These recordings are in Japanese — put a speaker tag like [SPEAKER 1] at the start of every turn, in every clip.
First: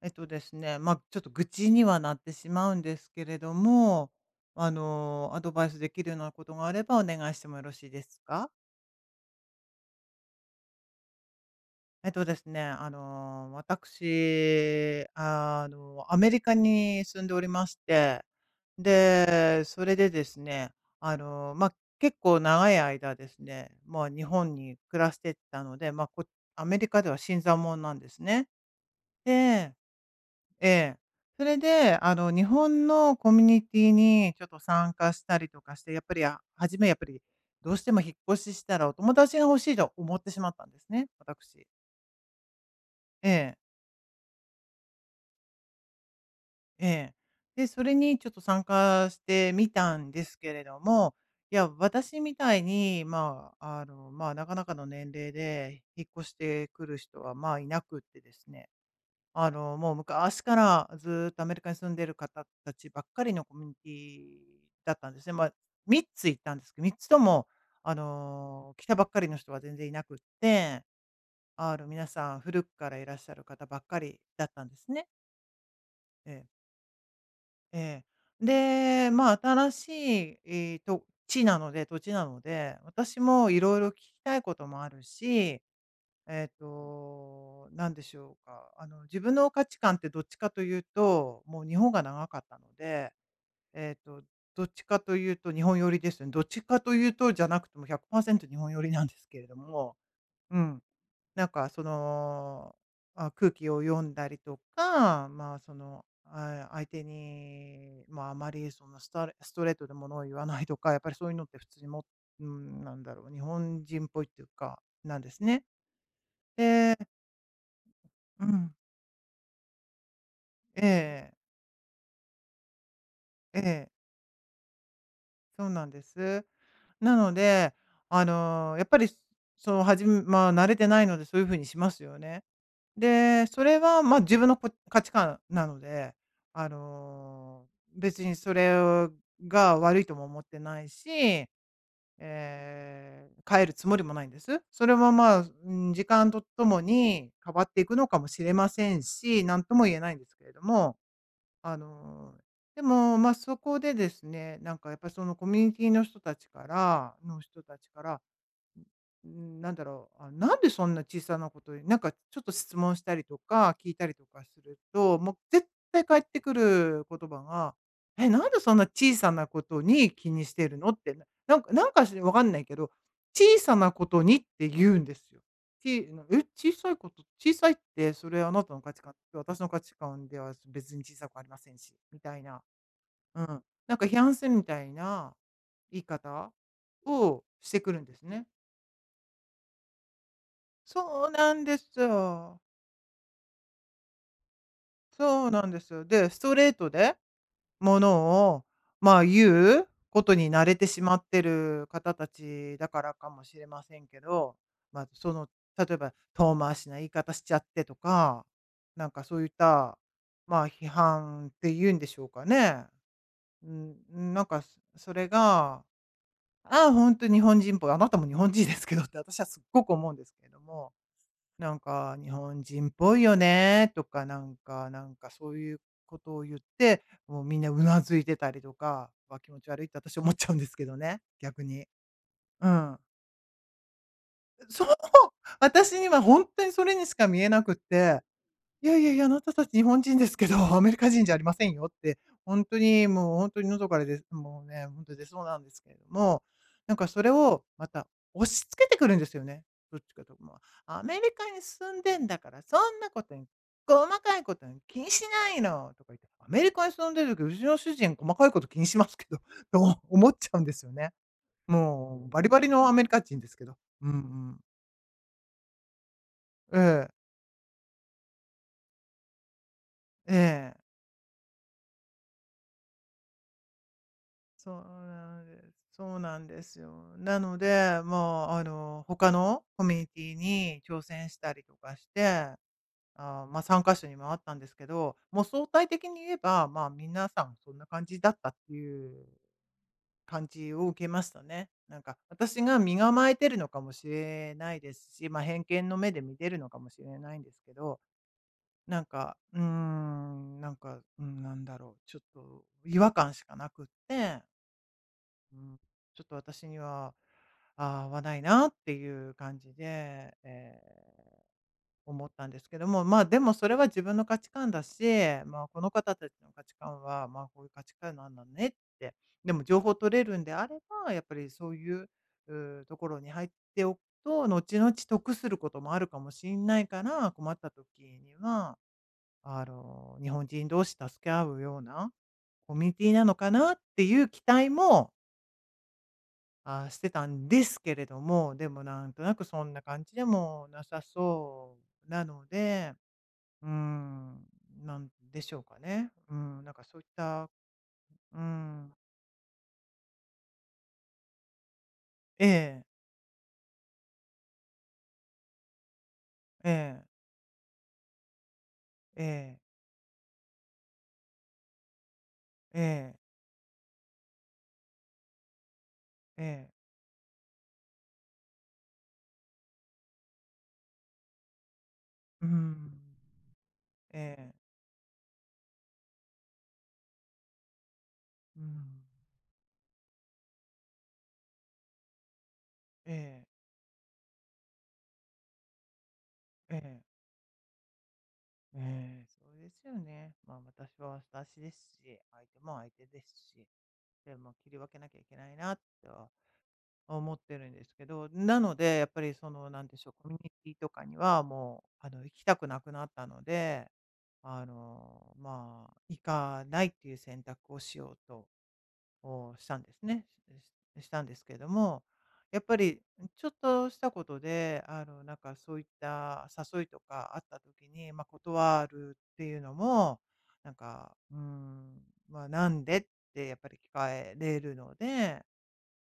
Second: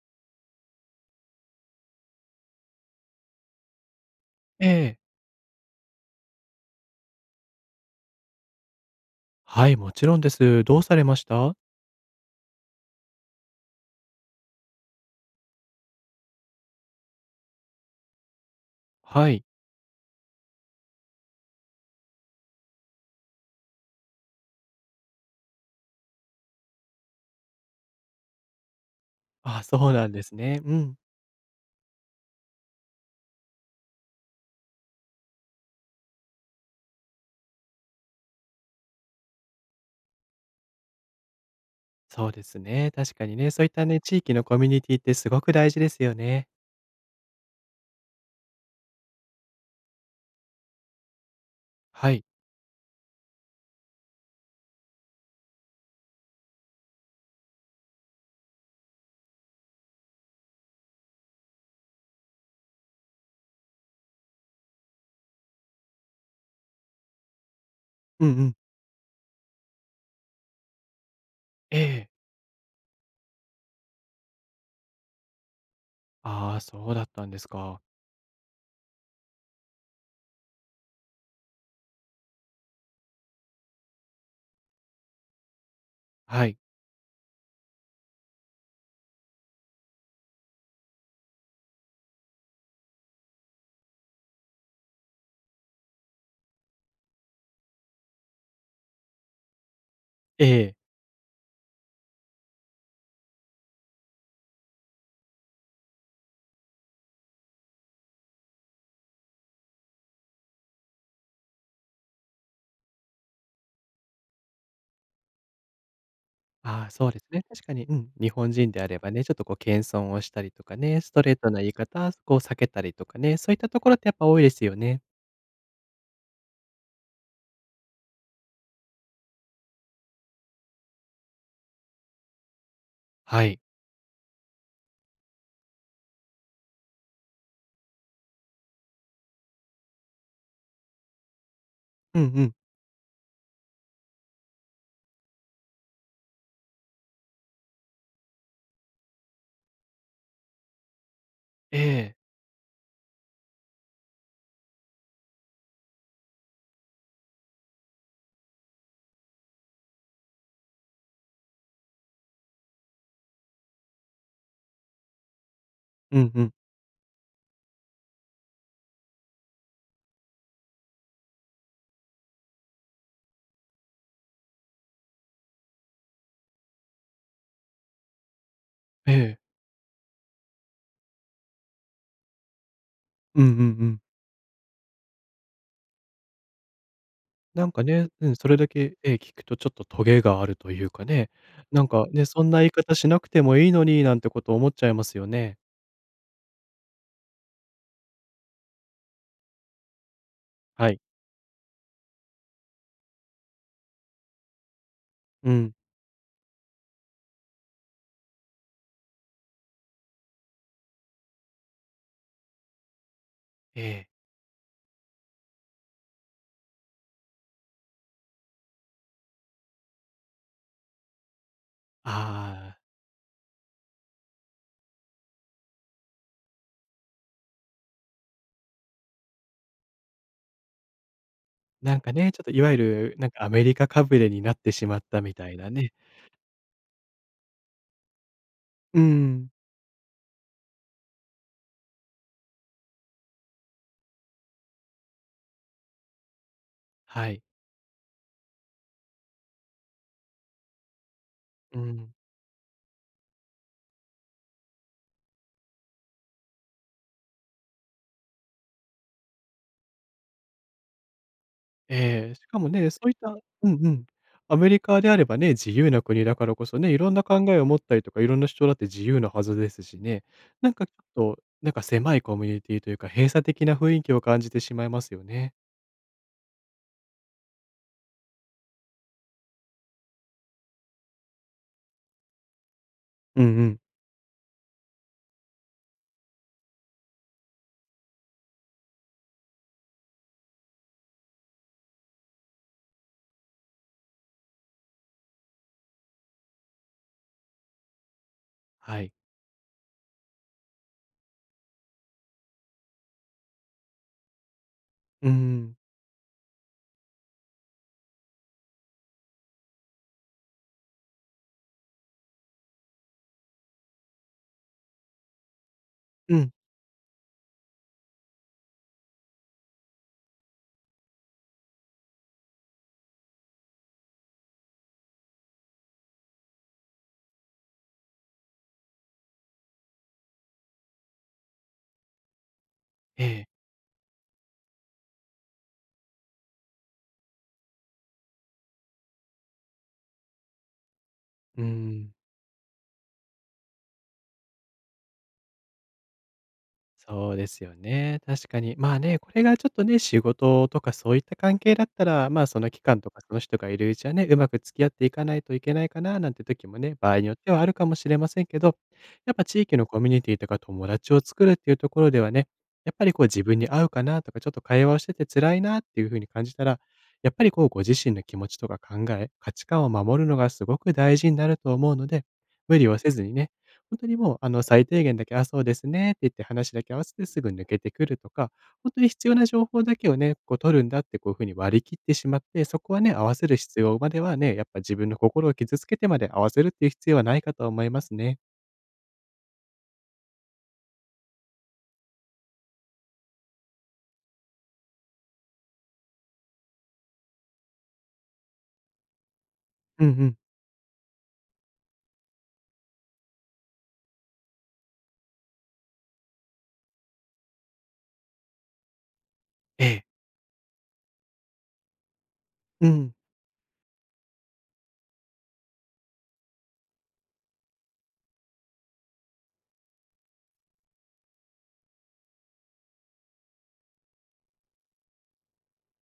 [SPEAKER 1] えとですね、ま、ちょっと愚痴にはなってしまうんですけれども、
[SPEAKER 2] え
[SPEAKER 1] あ
[SPEAKER 2] え。
[SPEAKER 1] の、アドバイスできるようなことがあれば、お願いしてもよろしいですか？
[SPEAKER 2] はい、もちろんです。どうされました？
[SPEAKER 1] えとですね、あの、わたくしあの、アメリカに住んでおりまして、
[SPEAKER 2] はい。
[SPEAKER 1] で、それでですね、あの、ま、結構長い間ですね、まあ、日本に暮らしてたので、ま、こアメリカでは新参もんなんですね。
[SPEAKER 2] あ、
[SPEAKER 1] で
[SPEAKER 2] そうなんですね。
[SPEAKER 1] え
[SPEAKER 2] う
[SPEAKER 1] え。
[SPEAKER 2] ん。
[SPEAKER 1] それであの日本のコミュニティにちょっと参加したりとかして、やっぱりあ初めやっぱり、どうしても引っ越ししたらお友達が欲しいと思ってしまったんですね、わたくし。
[SPEAKER 2] そうですね、確か
[SPEAKER 1] え
[SPEAKER 2] にね、
[SPEAKER 1] え。
[SPEAKER 2] そういったね、地域のコミュニティってすごく大事ですよね。
[SPEAKER 1] ええ。でそれにちょっと参加してみたんですけれども、いや
[SPEAKER 2] は
[SPEAKER 1] 私
[SPEAKER 2] い。
[SPEAKER 1] みたいにまあ、あのまあ、なかなかの年齢で、引っ越してくる人はまあ、いなくってですね。あの、もう昔から、ずっとアメリカに住んでる方達ばっかりのコミュニティだったんですね。まあ、3つ行ったんですけど、3つともあ
[SPEAKER 2] うんうん。
[SPEAKER 1] の、来たばっかりの人は全然いなくって。あ
[SPEAKER 2] え
[SPEAKER 1] の、皆
[SPEAKER 2] え。
[SPEAKER 1] さん、古くからいらっしゃる方ばっかりだったんですね。ええ。
[SPEAKER 2] ああ、そうだったんですか。
[SPEAKER 1] ええ。で、まあ、新しい、い、土地なので土地なので、私も色々聞きたい事もあるし、
[SPEAKER 2] は
[SPEAKER 1] えっ
[SPEAKER 2] い。
[SPEAKER 1] と、何でしょうか、あの、自分の価値観ってどっちかと言うと、もう日本が長かったので、えっと、どっちかと言うと日本寄りですよね。どっちかと言うとじゃなくて、もう、100%日本寄りなんですけれども。
[SPEAKER 2] え
[SPEAKER 1] う
[SPEAKER 2] え。
[SPEAKER 1] ん。なんかその、ああ、空気を読んだりとか、まあ、その、ああ、相手にまあ、あまりその、スタレストレートでものを言わないとか、やっぱりそう言うのって普通にもうーん、何だろう、日本人っぽいって言うか、なんですね。
[SPEAKER 2] ああ、
[SPEAKER 1] で
[SPEAKER 2] そうですね、確かに、うん、日
[SPEAKER 1] う
[SPEAKER 2] 本
[SPEAKER 1] ん。
[SPEAKER 2] 人であればね、ちょっとこう、謙遜をしたりとか
[SPEAKER 1] え
[SPEAKER 2] ね、スト
[SPEAKER 1] え。
[SPEAKER 2] レートな言い方、こう、避けたりとかね、そういっ
[SPEAKER 1] え
[SPEAKER 2] たと
[SPEAKER 1] え。
[SPEAKER 2] ころって、やっぱ多いですよね。
[SPEAKER 1] そうなんです。なので、あの、やっぱり、その、はじまあ、慣れてないので、そう言う風にしますよね。
[SPEAKER 2] は
[SPEAKER 1] で、
[SPEAKER 2] い。
[SPEAKER 1] それは、まあ、自分のこ、価値観なので、あの、別にそれが悪いとも思ってないし、え
[SPEAKER 2] うんうん。
[SPEAKER 1] え、変えるつもりもないんです。それは、まあ、うーん、時間とともに変わっていくのかもしれませんし、なんとも言えないんですけれども。あ
[SPEAKER 2] ええ。
[SPEAKER 1] の、でも、まあ、そこでですね、なんかやっぱ、そのコミュニティの人達からの人達から、ん、うーん、何だろう、ああ、なんでそんな小さな事になんかちょっと質問したりとか、聞いたりとかすると、もう絶対
[SPEAKER 2] う
[SPEAKER 1] 返っ
[SPEAKER 2] ん
[SPEAKER 1] て
[SPEAKER 2] うん。
[SPEAKER 1] くる言葉が、「え、なんでそんな小さな事に気にしてるの」って。なんかなんかし分かんないけど、「小さな事に」って言うんですよ。ちあの、え、小さい事、小さいって、それあなたの価値
[SPEAKER 2] え
[SPEAKER 1] 観。え、
[SPEAKER 2] え。
[SPEAKER 1] 私の価値観では別に小さくありませんし、みたいな。う
[SPEAKER 2] う
[SPEAKER 1] ん。
[SPEAKER 2] んうんう
[SPEAKER 1] なん
[SPEAKER 2] ん。
[SPEAKER 1] か批判するみたいな言い方を
[SPEAKER 2] な
[SPEAKER 1] し
[SPEAKER 2] ん
[SPEAKER 1] て
[SPEAKER 2] か
[SPEAKER 1] くるん
[SPEAKER 2] ね、
[SPEAKER 1] です
[SPEAKER 2] うん、
[SPEAKER 1] ね。
[SPEAKER 2] それだけ、ええ、聞くと、ちょっとトゲがあると言うか
[SPEAKER 1] そう
[SPEAKER 2] ね。
[SPEAKER 1] なんで
[SPEAKER 2] なん
[SPEAKER 1] す
[SPEAKER 2] か、ね、そんな
[SPEAKER 1] よ。
[SPEAKER 2] 言い方しなくても良いのに、なんて事思っちゃいますよ
[SPEAKER 1] そう
[SPEAKER 2] ね。
[SPEAKER 1] なんですよ。で、ストレートで、ものをまあ、言う事に慣れて
[SPEAKER 2] はい。
[SPEAKER 1] しまってる方達だからかもしれませんけど、まあ、その、
[SPEAKER 2] うん。
[SPEAKER 1] 例えば、「遠回しな言い方しちゃって」とか、なんかそう言った、まあ、批判って言うんでしょうかね。う
[SPEAKER 2] え
[SPEAKER 1] ん、
[SPEAKER 2] え。
[SPEAKER 1] うーん、なんかそれが、「ああ、ほんと日本人っぽい」「あなたも日本人ですけど」って、私はすっごく思うんですけども。「なんか日本
[SPEAKER 2] ああ。
[SPEAKER 1] 人っぽいよね」とか、なんかなんか、そう言う事を言って、もう皆頷いてたりとか、「わ、気持ち悪い」って、私思っちゃうんですけどね、逆に。
[SPEAKER 2] なんかね、ちょっとい
[SPEAKER 1] う
[SPEAKER 2] わゆ
[SPEAKER 1] ん。
[SPEAKER 2] る、なんか、アメリカかぶれになってし
[SPEAKER 1] そう、
[SPEAKER 2] まったみたいなね。
[SPEAKER 1] 私にはほんとにそれにしか見えなくって。「いや
[SPEAKER 2] うー
[SPEAKER 1] いやいや、あな
[SPEAKER 2] ん。
[SPEAKER 1] た達日本人ですけど、アメリカ人じゃありませんよ」って。ほんとに、もうほんとに喉からでもうね、ほんと出そうなんですけれども、なんかそ
[SPEAKER 2] は
[SPEAKER 1] れ
[SPEAKER 2] い。
[SPEAKER 1] を、また押し付けてくるんですよね。どっちかと言うと、まあ。「アメリカに
[SPEAKER 2] うー
[SPEAKER 1] 住ん
[SPEAKER 2] ん。
[SPEAKER 1] でんだから、そんな事に、細かい事に気にしないの」とか言って。「アメリカに住んでる時、うちの主人細かい事気にしますけど」と思っちゃうんですよね。もう
[SPEAKER 2] ええ、
[SPEAKER 1] バ
[SPEAKER 2] し
[SPEAKER 1] リ
[SPEAKER 2] か
[SPEAKER 1] バ
[SPEAKER 2] も
[SPEAKER 1] リの
[SPEAKER 2] ね、
[SPEAKER 1] ア
[SPEAKER 2] そ
[SPEAKER 1] メリ
[SPEAKER 2] う言っ
[SPEAKER 1] カ人
[SPEAKER 2] た
[SPEAKER 1] ですけ
[SPEAKER 2] うん
[SPEAKER 1] ど。
[SPEAKER 2] うん、
[SPEAKER 1] うんう
[SPEAKER 2] ア
[SPEAKER 1] ん。
[SPEAKER 2] メリカであればね、自由な国だからこ
[SPEAKER 1] え
[SPEAKER 2] そね、
[SPEAKER 1] え。
[SPEAKER 2] 色んな考えを持ったりとか、色んな主張だって自由なはずですしね。
[SPEAKER 1] え
[SPEAKER 2] なん
[SPEAKER 1] え。
[SPEAKER 2] かちょっと、なんか狭いコミュニティと言うか、閉鎖的な雰囲気を感じてし
[SPEAKER 1] そ
[SPEAKER 2] ま
[SPEAKER 1] う
[SPEAKER 2] いますよ
[SPEAKER 1] なん
[SPEAKER 2] ね。
[SPEAKER 1] です。そうなんですよ。なので、まあ、あの、他のコミュニティに挑戦したりとかして、あ
[SPEAKER 2] うん
[SPEAKER 1] あ、まあ、
[SPEAKER 2] う
[SPEAKER 1] さ
[SPEAKER 2] ん。
[SPEAKER 1] んかしょに回ったんですけど、もう相対的に言えば、まあ、皆さん、そんな感じだったって言う感じを受けましたね。なんか私が身構えてるのかもしれないですし、まあ、偏見の目で見てるのかもしれないんですけど。
[SPEAKER 2] は
[SPEAKER 1] なん
[SPEAKER 2] い。
[SPEAKER 1] か、うーん、なんか、うーん、何だろう、ちょっと違和感しかなくって。
[SPEAKER 2] うんう
[SPEAKER 1] う
[SPEAKER 2] ん。
[SPEAKER 1] ん。ちょっと私には、ああ、合わないなっていう感じで。ええ。思ったんですけども。まあ、でもそれは自分の価値観だし、まあ、この方達
[SPEAKER 2] うん。
[SPEAKER 1] の価値観は、まあ、こういう価値観なんだねって。でも情報取れるんであれば、やっぱり、そういう、うう、ところに入っておくと、後々得することもあるかもしんないから、困った時には、あの、日本人同士助け合うような、コミュニティな
[SPEAKER 2] え
[SPEAKER 1] の
[SPEAKER 2] え。
[SPEAKER 1] かなっていう期待もああ、してたんですけれども、でもなんとなく、そんな感じでも無さ
[SPEAKER 2] うー
[SPEAKER 1] そう
[SPEAKER 2] ん。
[SPEAKER 1] なので。うーん。なんでしょうかね。うーん、なんかそういっ
[SPEAKER 2] そうで
[SPEAKER 1] た。
[SPEAKER 2] すよね、
[SPEAKER 1] うー
[SPEAKER 2] 確かに。
[SPEAKER 1] ん。
[SPEAKER 2] まあね、これがちょっとね、仕事とか、そういった関係だったら、ま
[SPEAKER 1] え
[SPEAKER 2] あ、その
[SPEAKER 1] え。
[SPEAKER 2] 期間とかその人がいるうちはね、上手く付き合っていかないといけないかななんて時
[SPEAKER 1] え
[SPEAKER 2] もね、
[SPEAKER 1] え。
[SPEAKER 2] 場合によってはあるかもしれませんけど、
[SPEAKER 1] え
[SPEAKER 2] やっぱ
[SPEAKER 1] え。
[SPEAKER 2] 地域のコミュニティとか友達を作るっていうところではね、
[SPEAKER 1] え
[SPEAKER 2] やっぱり
[SPEAKER 1] え。
[SPEAKER 2] こう自分に合うかなとか、ちょっと会話をしてて辛いなっていう風に
[SPEAKER 1] え
[SPEAKER 2] 感じた
[SPEAKER 1] え。
[SPEAKER 2] ら、やっぱりこう、ご自身の気持ちとか考え、価値観を守るのが、すごく大事んなると思うので、
[SPEAKER 1] うー
[SPEAKER 2] 無理
[SPEAKER 1] ん。
[SPEAKER 2] をせずにね、ほんとにも
[SPEAKER 1] え
[SPEAKER 2] う、あ
[SPEAKER 1] え。
[SPEAKER 2] の、最低限だけ、「ああ、そうですね」って言って話だけ合わせて、すぐに抜けてくるとか、
[SPEAKER 1] うー
[SPEAKER 2] ほんと
[SPEAKER 1] ん。
[SPEAKER 2] に必要な情報だけをね、こう、取るんだってこういう風に割り切ってしまって、そこは
[SPEAKER 1] え
[SPEAKER 2] ね、合わ
[SPEAKER 1] え。
[SPEAKER 2] せる必要まではね、やっぱ自分の心を傷つけてまで合わせるっ
[SPEAKER 1] え
[SPEAKER 2] ていう
[SPEAKER 1] え。
[SPEAKER 2] 必要はないかと思いますね。
[SPEAKER 1] ええ、そうですよね。ま、私は私ですし、相手も相手ですし。でも切り分けなきゃいけないな、と思ってるんですけど、なので、やっぱり、その、なんでし
[SPEAKER 2] うん
[SPEAKER 1] ょ
[SPEAKER 2] う
[SPEAKER 1] う、コミ
[SPEAKER 2] ん。
[SPEAKER 1] ュニティとかには、もう、あの、行きたくなくなったので、あの、まあ、行かないっていう選択をしようと、お、したん
[SPEAKER 2] え
[SPEAKER 1] で
[SPEAKER 2] え。
[SPEAKER 1] すね、ししたんですけども、やっぱ
[SPEAKER 2] う
[SPEAKER 1] り、
[SPEAKER 2] ん。
[SPEAKER 1] ん、ちょっとしたことで、あの、なんか、そういった誘いとかあった時に、ま、断るっていうのも、なんか、うーん、まあ、なんでってやっぱり聞かれるので、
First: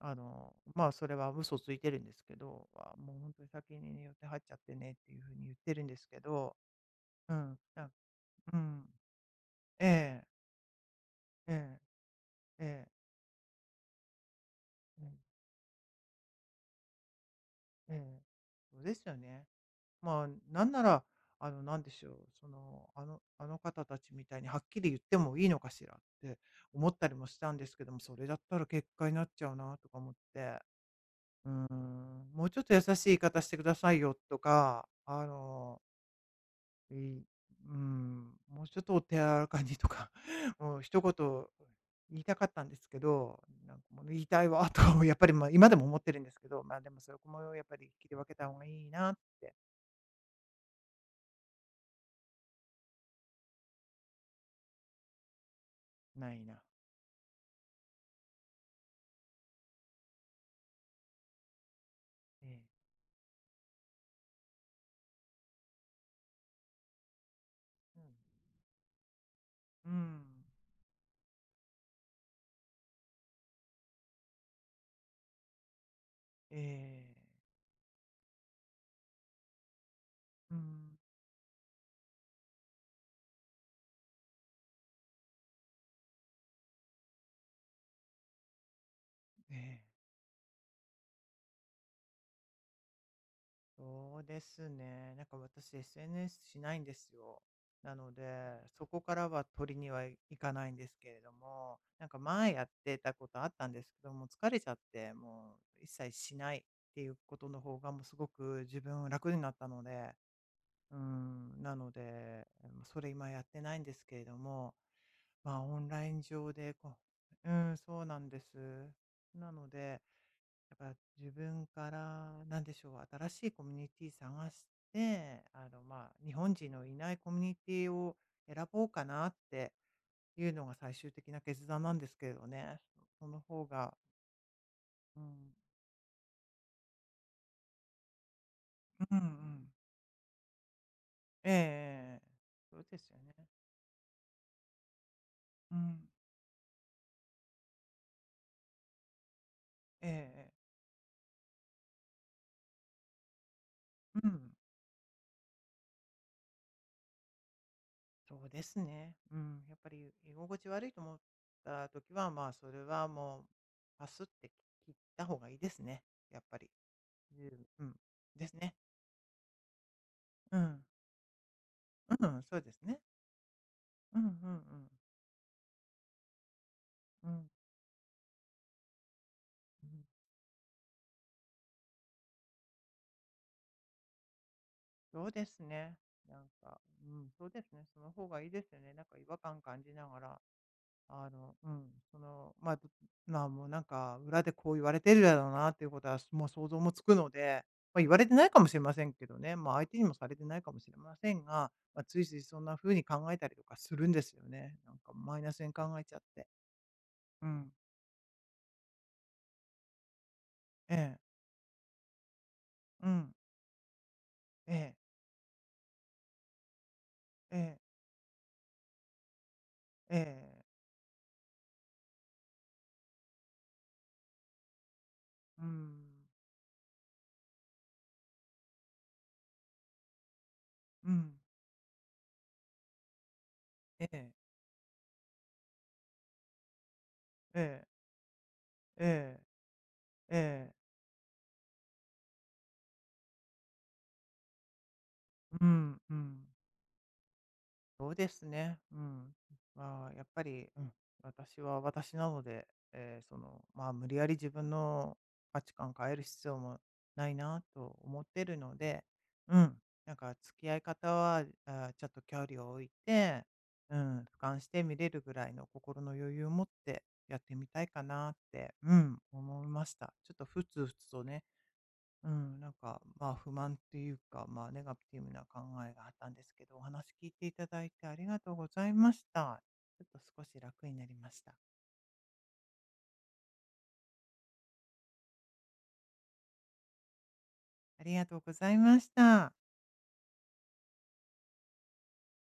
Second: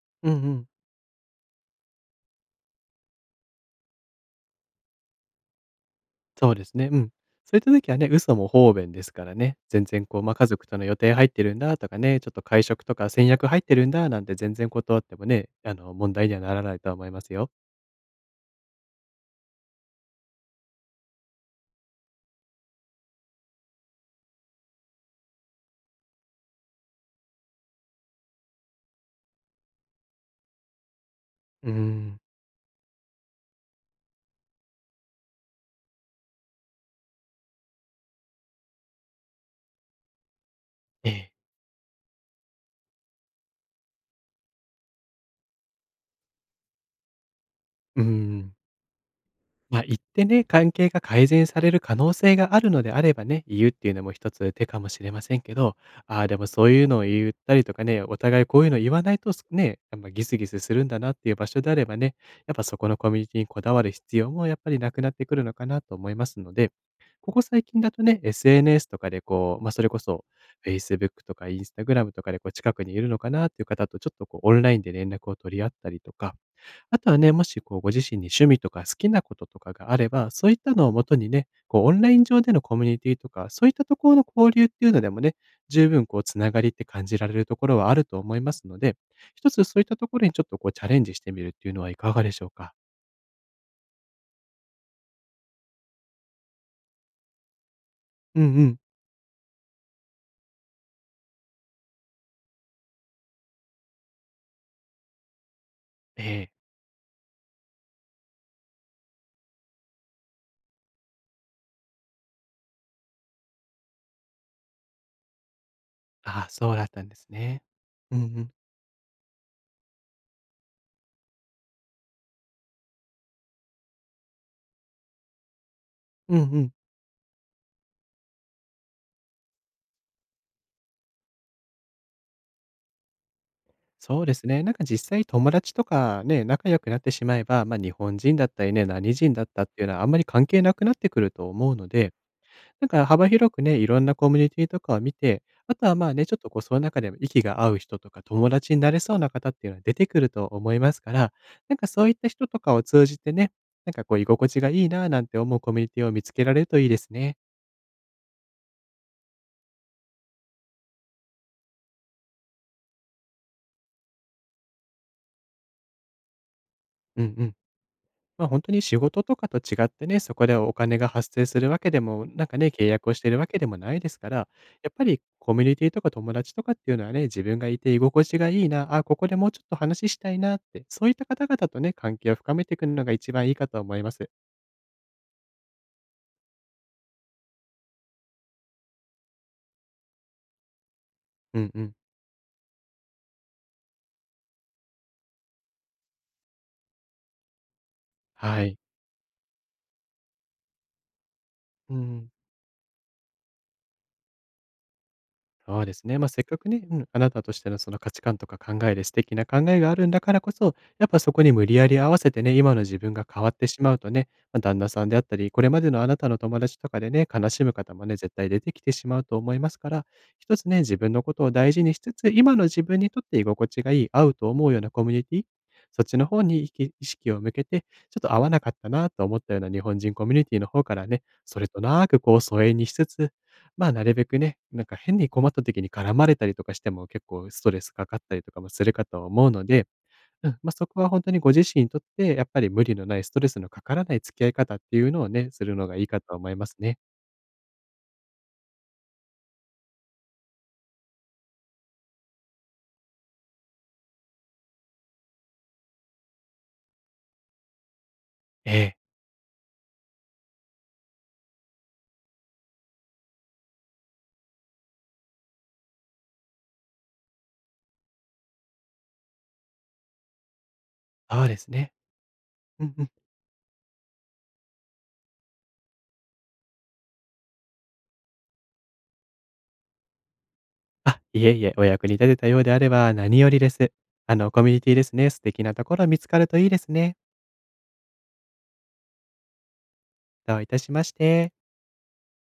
[SPEAKER 1] あ
[SPEAKER 2] うんう
[SPEAKER 1] の、
[SPEAKER 2] ん。
[SPEAKER 1] まあ、それは嘘ついてるんですけど、ああ、もう、ほんとに先に予定入っちゃってねっていう風に言ってるんですけ
[SPEAKER 2] そう
[SPEAKER 1] ど。
[SPEAKER 2] ですね、うん、
[SPEAKER 1] う
[SPEAKER 2] そう
[SPEAKER 1] ん、
[SPEAKER 2] いった時
[SPEAKER 1] だ、
[SPEAKER 2] はね、嘘も
[SPEAKER 1] う
[SPEAKER 2] 方
[SPEAKER 1] ん。
[SPEAKER 2] 便ですからね、全然こ
[SPEAKER 1] え
[SPEAKER 2] う、
[SPEAKER 1] え。
[SPEAKER 2] まあ「家族との予定入ってるんだ」
[SPEAKER 1] え
[SPEAKER 2] とかね、「ちょっと会
[SPEAKER 1] え、
[SPEAKER 2] 食
[SPEAKER 1] ええ。
[SPEAKER 2] とか先約入ってるんだ」なんて全然断っ
[SPEAKER 1] うん。
[SPEAKER 2] てもね、あの、問題にはならないとは思いますよ。
[SPEAKER 1] うん。うですよね。まあ、なんなら、あの、なんでしょう、その「あのあの方たちみたいにはっきり言ってもいいのかしら」って思ったりもしたんですけども、それだったら結果になっちゃうなとか思って。うー
[SPEAKER 2] うん。
[SPEAKER 1] ん。もうちょっと優しい言い方してくださいよとか、あのえい、うーん、もうちょっとお手柔らかにとか、もう一
[SPEAKER 2] え
[SPEAKER 1] 言、
[SPEAKER 2] え。
[SPEAKER 1] 言いたかったんですけど、ん、なんかもう言いたいわ、とやっぱりま、今でも思ってるんですけど、まあでもそこもやっぱり、
[SPEAKER 2] うー
[SPEAKER 1] 切り分けた
[SPEAKER 2] ん。
[SPEAKER 1] 方がいいなって。
[SPEAKER 2] ま、言ってね、関係が改善される可能性があるのであればね、言うって言うのもひとつ手かもしれませんけど、ああ、
[SPEAKER 1] な
[SPEAKER 2] で
[SPEAKER 1] い
[SPEAKER 2] も
[SPEAKER 1] な。
[SPEAKER 2] そう言うのを言うったりとかね、お互いこう言うの言わないと、すね、あ、ま、ギスギスするんだなっていう場所であればね、
[SPEAKER 1] え
[SPEAKER 2] やっぱ
[SPEAKER 1] え。
[SPEAKER 2] そこのコミュニティにこだわる必要もやっぱり無くなってくるのかなと思いますので。ここ最近だ
[SPEAKER 1] う
[SPEAKER 2] と
[SPEAKER 1] ん。
[SPEAKER 2] ね、SNS とかでこう、ま、それ
[SPEAKER 1] うー
[SPEAKER 2] こそ
[SPEAKER 1] ん。
[SPEAKER 2] Facebook とか Instagram とかでこう、近くにいるのかなっていう方と、ちょっとこう、オンラインで連絡を取り合ったりとか。
[SPEAKER 1] え
[SPEAKER 2] 後は
[SPEAKER 1] え。
[SPEAKER 2] ね、もしこう、ご自身に趣味とか好きな事とかがあれば、そう
[SPEAKER 1] う
[SPEAKER 2] い
[SPEAKER 1] ー
[SPEAKER 2] ったのを
[SPEAKER 1] ん。
[SPEAKER 2] もとにね、こう、オンライン上でのコミュニティとか、そう言ったところの交流っていうのでもね、十分こう、繋がりって感じられるところはあると思いますので、ひと
[SPEAKER 1] え
[SPEAKER 2] つそうい
[SPEAKER 1] え。
[SPEAKER 2] ったところに、ちょっとこう、チャレンジしてみるっていうのはいかがでしょうか？
[SPEAKER 1] そうですね。なんか私 SNS しないんですよ。なので、
[SPEAKER 2] うんうん。
[SPEAKER 1] そこからは取りには行かないんですけれども。なんか前やってたことあったんですけど、もう疲れちゃって、もう一切
[SPEAKER 2] え
[SPEAKER 1] し
[SPEAKER 2] え。
[SPEAKER 1] ないっていうことの方が、もうすごく自分は楽になったので。うん、なので、もう、それ今やってないんですけれども、まあ、オンライン
[SPEAKER 2] ああ、
[SPEAKER 1] 上
[SPEAKER 2] そ
[SPEAKER 1] で
[SPEAKER 2] うだっ
[SPEAKER 1] こ
[SPEAKER 2] たんです
[SPEAKER 1] うう
[SPEAKER 2] ね。
[SPEAKER 1] ん、そう
[SPEAKER 2] う
[SPEAKER 1] な
[SPEAKER 2] ん
[SPEAKER 1] ん
[SPEAKER 2] う
[SPEAKER 1] で
[SPEAKER 2] ん。
[SPEAKER 1] す。なので、やっぱ自分からなんでしょう、新しいコミュニティ探して、あのまあ、日
[SPEAKER 2] うん
[SPEAKER 1] 本
[SPEAKER 2] う
[SPEAKER 1] 人
[SPEAKER 2] ん。
[SPEAKER 1] のいないコミュニティを選ぼうかなっていうのが最終的な決断なんですけれどね。その方が
[SPEAKER 2] そうですね、なんか実
[SPEAKER 1] うー
[SPEAKER 2] 際友
[SPEAKER 1] ん。
[SPEAKER 2] 達とかね、仲良くなってしまえば、ま、日本人だったりね、
[SPEAKER 1] う
[SPEAKER 2] 何
[SPEAKER 1] んう
[SPEAKER 2] 人だった
[SPEAKER 1] ん。
[SPEAKER 2] って言うのは、あんまり関係なくなってくる
[SPEAKER 1] え
[SPEAKER 2] と
[SPEAKER 1] ええ
[SPEAKER 2] 思うの
[SPEAKER 1] え
[SPEAKER 2] で。
[SPEAKER 1] ええ。そう
[SPEAKER 2] なん
[SPEAKER 1] で
[SPEAKER 2] か
[SPEAKER 1] すよ
[SPEAKER 2] 幅
[SPEAKER 1] ね。
[SPEAKER 2] 広くね、色んなコミュニティとかを見て、
[SPEAKER 1] う
[SPEAKER 2] 後は
[SPEAKER 1] ん。
[SPEAKER 2] まあね、ちょっとこう、その中でも息が合う人とか、友達になれそうな方って言うのは出
[SPEAKER 1] え
[SPEAKER 2] て
[SPEAKER 1] え
[SPEAKER 2] くる
[SPEAKER 1] え
[SPEAKER 2] と
[SPEAKER 1] え。
[SPEAKER 2] 思いますから、なんかそう言った人とかを通じてね、なんかこう、居
[SPEAKER 1] う
[SPEAKER 2] 心
[SPEAKER 1] ん。
[SPEAKER 2] 地が良いな、なんて思うコミュニティを見つけられると良いですね。
[SPEAKER 1] そうですね、うん、やっぱり居心地悪いと思った時はまあ、それはもう、パスって切った方がいいですね、やっぱり。
[SPEAKER 2] うんう
[SPEAKER 1] う
[SPEAKER 2] ん。
[SPEAKER 1] んうん、
[SPEAKER 2] まあ、
[SPEAKER 1] です
[SPEAKER 2] ほんと
[SPEAKER 1] ね。
[SPEAKER 2] に仕事とかと違ってね、そこで
[SPEAKER 1] う
[SPEAKER 2] お
[SPEAKER 1] ん。
[SPEAKER 2] 金が発生するわけでも、
[SPEAKER 1] うん、
[SPEAKER 2] なん
[SPEAKER 1] そ
[SPEAKER 2] か
[SPEAKER 1] う
[SPEAKER 2] ね、
[SPEAKER 1] です
[SPEAKER 2] 契
[SPEAKER 1] ね。
[SPEAKER 2] 約をしてるわけでもないで
[SPEAKER 1] う
[SPEAKER 2] す
[SPEAKER 1] んう
[SPEAKER 2] から、や
[SPEAKER 1] んうん。
[SPEAKER 2] っぱりコミュニティとか友達とかっていうのはね、
[SPEAKER 1] う
[SPEAKER 2] 自
[SPEAKER 1] ん。
[SPEAKER 2] 分がいて居心地がいいな、あ、ここでもうちょっと
[SPEAKER 1] う
[SPEAKER 2] 話
[SPEAKER 1] ん。
[SPEAKER 2] ししたいなって、そういった方々とね、関係を深めてくのが一番いいかと思います。
[SPEAKER 1] そうですね、なんか、うん、そうですね、その方がいいですよね、なんか違和感感じながら、あの
[SPEAKER 2] う
[SPEAKER 1] う
[SPEAKER 2] んう
[SPEAKER 1] ん、
[SPEAKER 2] ん。
[SPEAKER 1] そのまあ、まあ、もうなんか裏でこう言われてるだろうなっていうことは、すもう想像もつくので、まあ、言われてないか
[SPEAKER 2] は
[SPEAKER 1] もし
[SPEAKER 2] い。
[SPEAKER 1] れませんけどね、まあ、相手にもされてないかもしれませんが、
[SPEAKER 2] う
[SPEAKER 1] まあ、つい
[SPEAKER 2] ん。
[SPEAKER 1] ついそんな風に考えたりとかするんですよね、なんかマイナスに
[SPEAKER 2] そ
[SPEAKER 1] 考
[SPEAKER 2] うで
[SPEAKER 1] え
[SPEAKER 2] す
[SPEAKER 1] ちゃ
[SPEAKER 2] ね、
[SPEAKER 1] っ
[SPEAKER 2] ま、せっ
[SPEAKER 1] て。
[SPEAKER 2] かくね、うん、あなた
[SPEAKER 1] う
[SPEAKER 2] として
[SPEAKER 1] ん。
[SPEAKER 2] のその価値観とか考えで素敵な考えがあるんだからこそ、
[SPEAKER 1] え
[SPEAKER 2] やっ
[SPEAKER 1] え。
[SPEAKER 2] ぱそこに無理やり合わせてね、今の自
[SPEAKER 1] う
[SPEAKER 2] 分が
[SPEAKER 1] ん。
[SPEAKER 2] 変わってしまうとね、ま、
[SPEAKER 1] え
[SPEAKER 2] 旦那
[SPEAKER 1] え。
[SPEAKER 2] さんであったり、これまでのあなたの友達とかでね、悲
[SPEAKER 1] え
[SPEAKER 2] しむ
[SPEAKER 1] え。
[SPEAKER 2] 方もね、絶対出てきてしまうと思いますから、
[SPEAKER 1] え
[SPEAKER 2] ひと
[SPEAKER 1] え。
[SPEAKER 2] つね、自分の事を大事にしつつ、今の自分にとって居心地がいい、合うと思うようなコミュニティ、
[SPEAKER 1] うん。
[SPEAKER 2] そっちの方にいき意識を向けて、ちょっと合わなかったなと思ったような日本人コミュニティの方から
[SPEAKER 1] う
[SPEAKER 2] ね、
[SPEAKER 1] ん。
[SPEAKER 2] それとなくこう疎遠にしつつ、ま、な
[SPEAKER 1] え
[SPEAKER 2] るべ
[SPEAKER 1] え。
[SPEAKER 2] くね、なんか変に困った時に絡まれたりとかしても、結構ストレ
[SPEAKER 1] ええ。
[SPEAKER 2] スかかったりとかもするかと
[SPEAKER 1] え
[SPEAKER 2] 思うので、
[SPEAKER 1] え。
[SPEAKER 2] うん、
[SPEAKER 1] え
[SPEAKER 2] ま、
[SPEAKER 1] え。
[SPEAKER 2] そこはほんとにご自身にとって、やっぱり無理のないストレスのかからない付き合い方っていうのをね、す
[SPEAKER 1] う
[SPEAKER 2] るのが
[SPEAKER 1] ん
[SPEAKER 2] いい
[SPEAKER 1] う
[SPEAKER 2] かと
[SPEAKER 1] ん。
[SPEAKER 2] 思いますね。
[SPEAKER 1] そうですね、うん。まあ、やっぱり、うん、私は私なので、ええその、まあ、無理やり自分の価値観を変える必要もないなと思ってる
[SPEAKER 2] え
[SPEAKER 1] の
[SPEAKER 2] え。
[SPEAKER 1] で、うん、なんか付き合い方は、ああ、ちょっと距離を置いて、うん、俯瞰して見れるぐらいの心の余裕を持って、やってみたいかなって、うん、思いました。ちょっとふつふつとね。
[SPEAKER 2] ああですね。
[SPEAKER 1] うん、なん
[SPEAKER 2] うん
[SPEAKER 1] か
[SPEAKER 2] うん。
[SPEAKER 1] まあ、不満というかまあ、ネガティブな考えがあったんですけど、お話聞いて頂いてありがとうございました。ちょっと少し楽になり
[SPEAKER 2] あ、
[SPEAKER 1] まし
[SPEAKER 2] いえ
[SPEAKER 1] た。
[SPEAKER 2] いえ。お役に立てたようであれば、何よりです。あのコミュニティですね、素敵なところ見つかるといいですね。
[SPEAKER 1] ありがとうございました。
[SPEAKER 2] どういたしまして。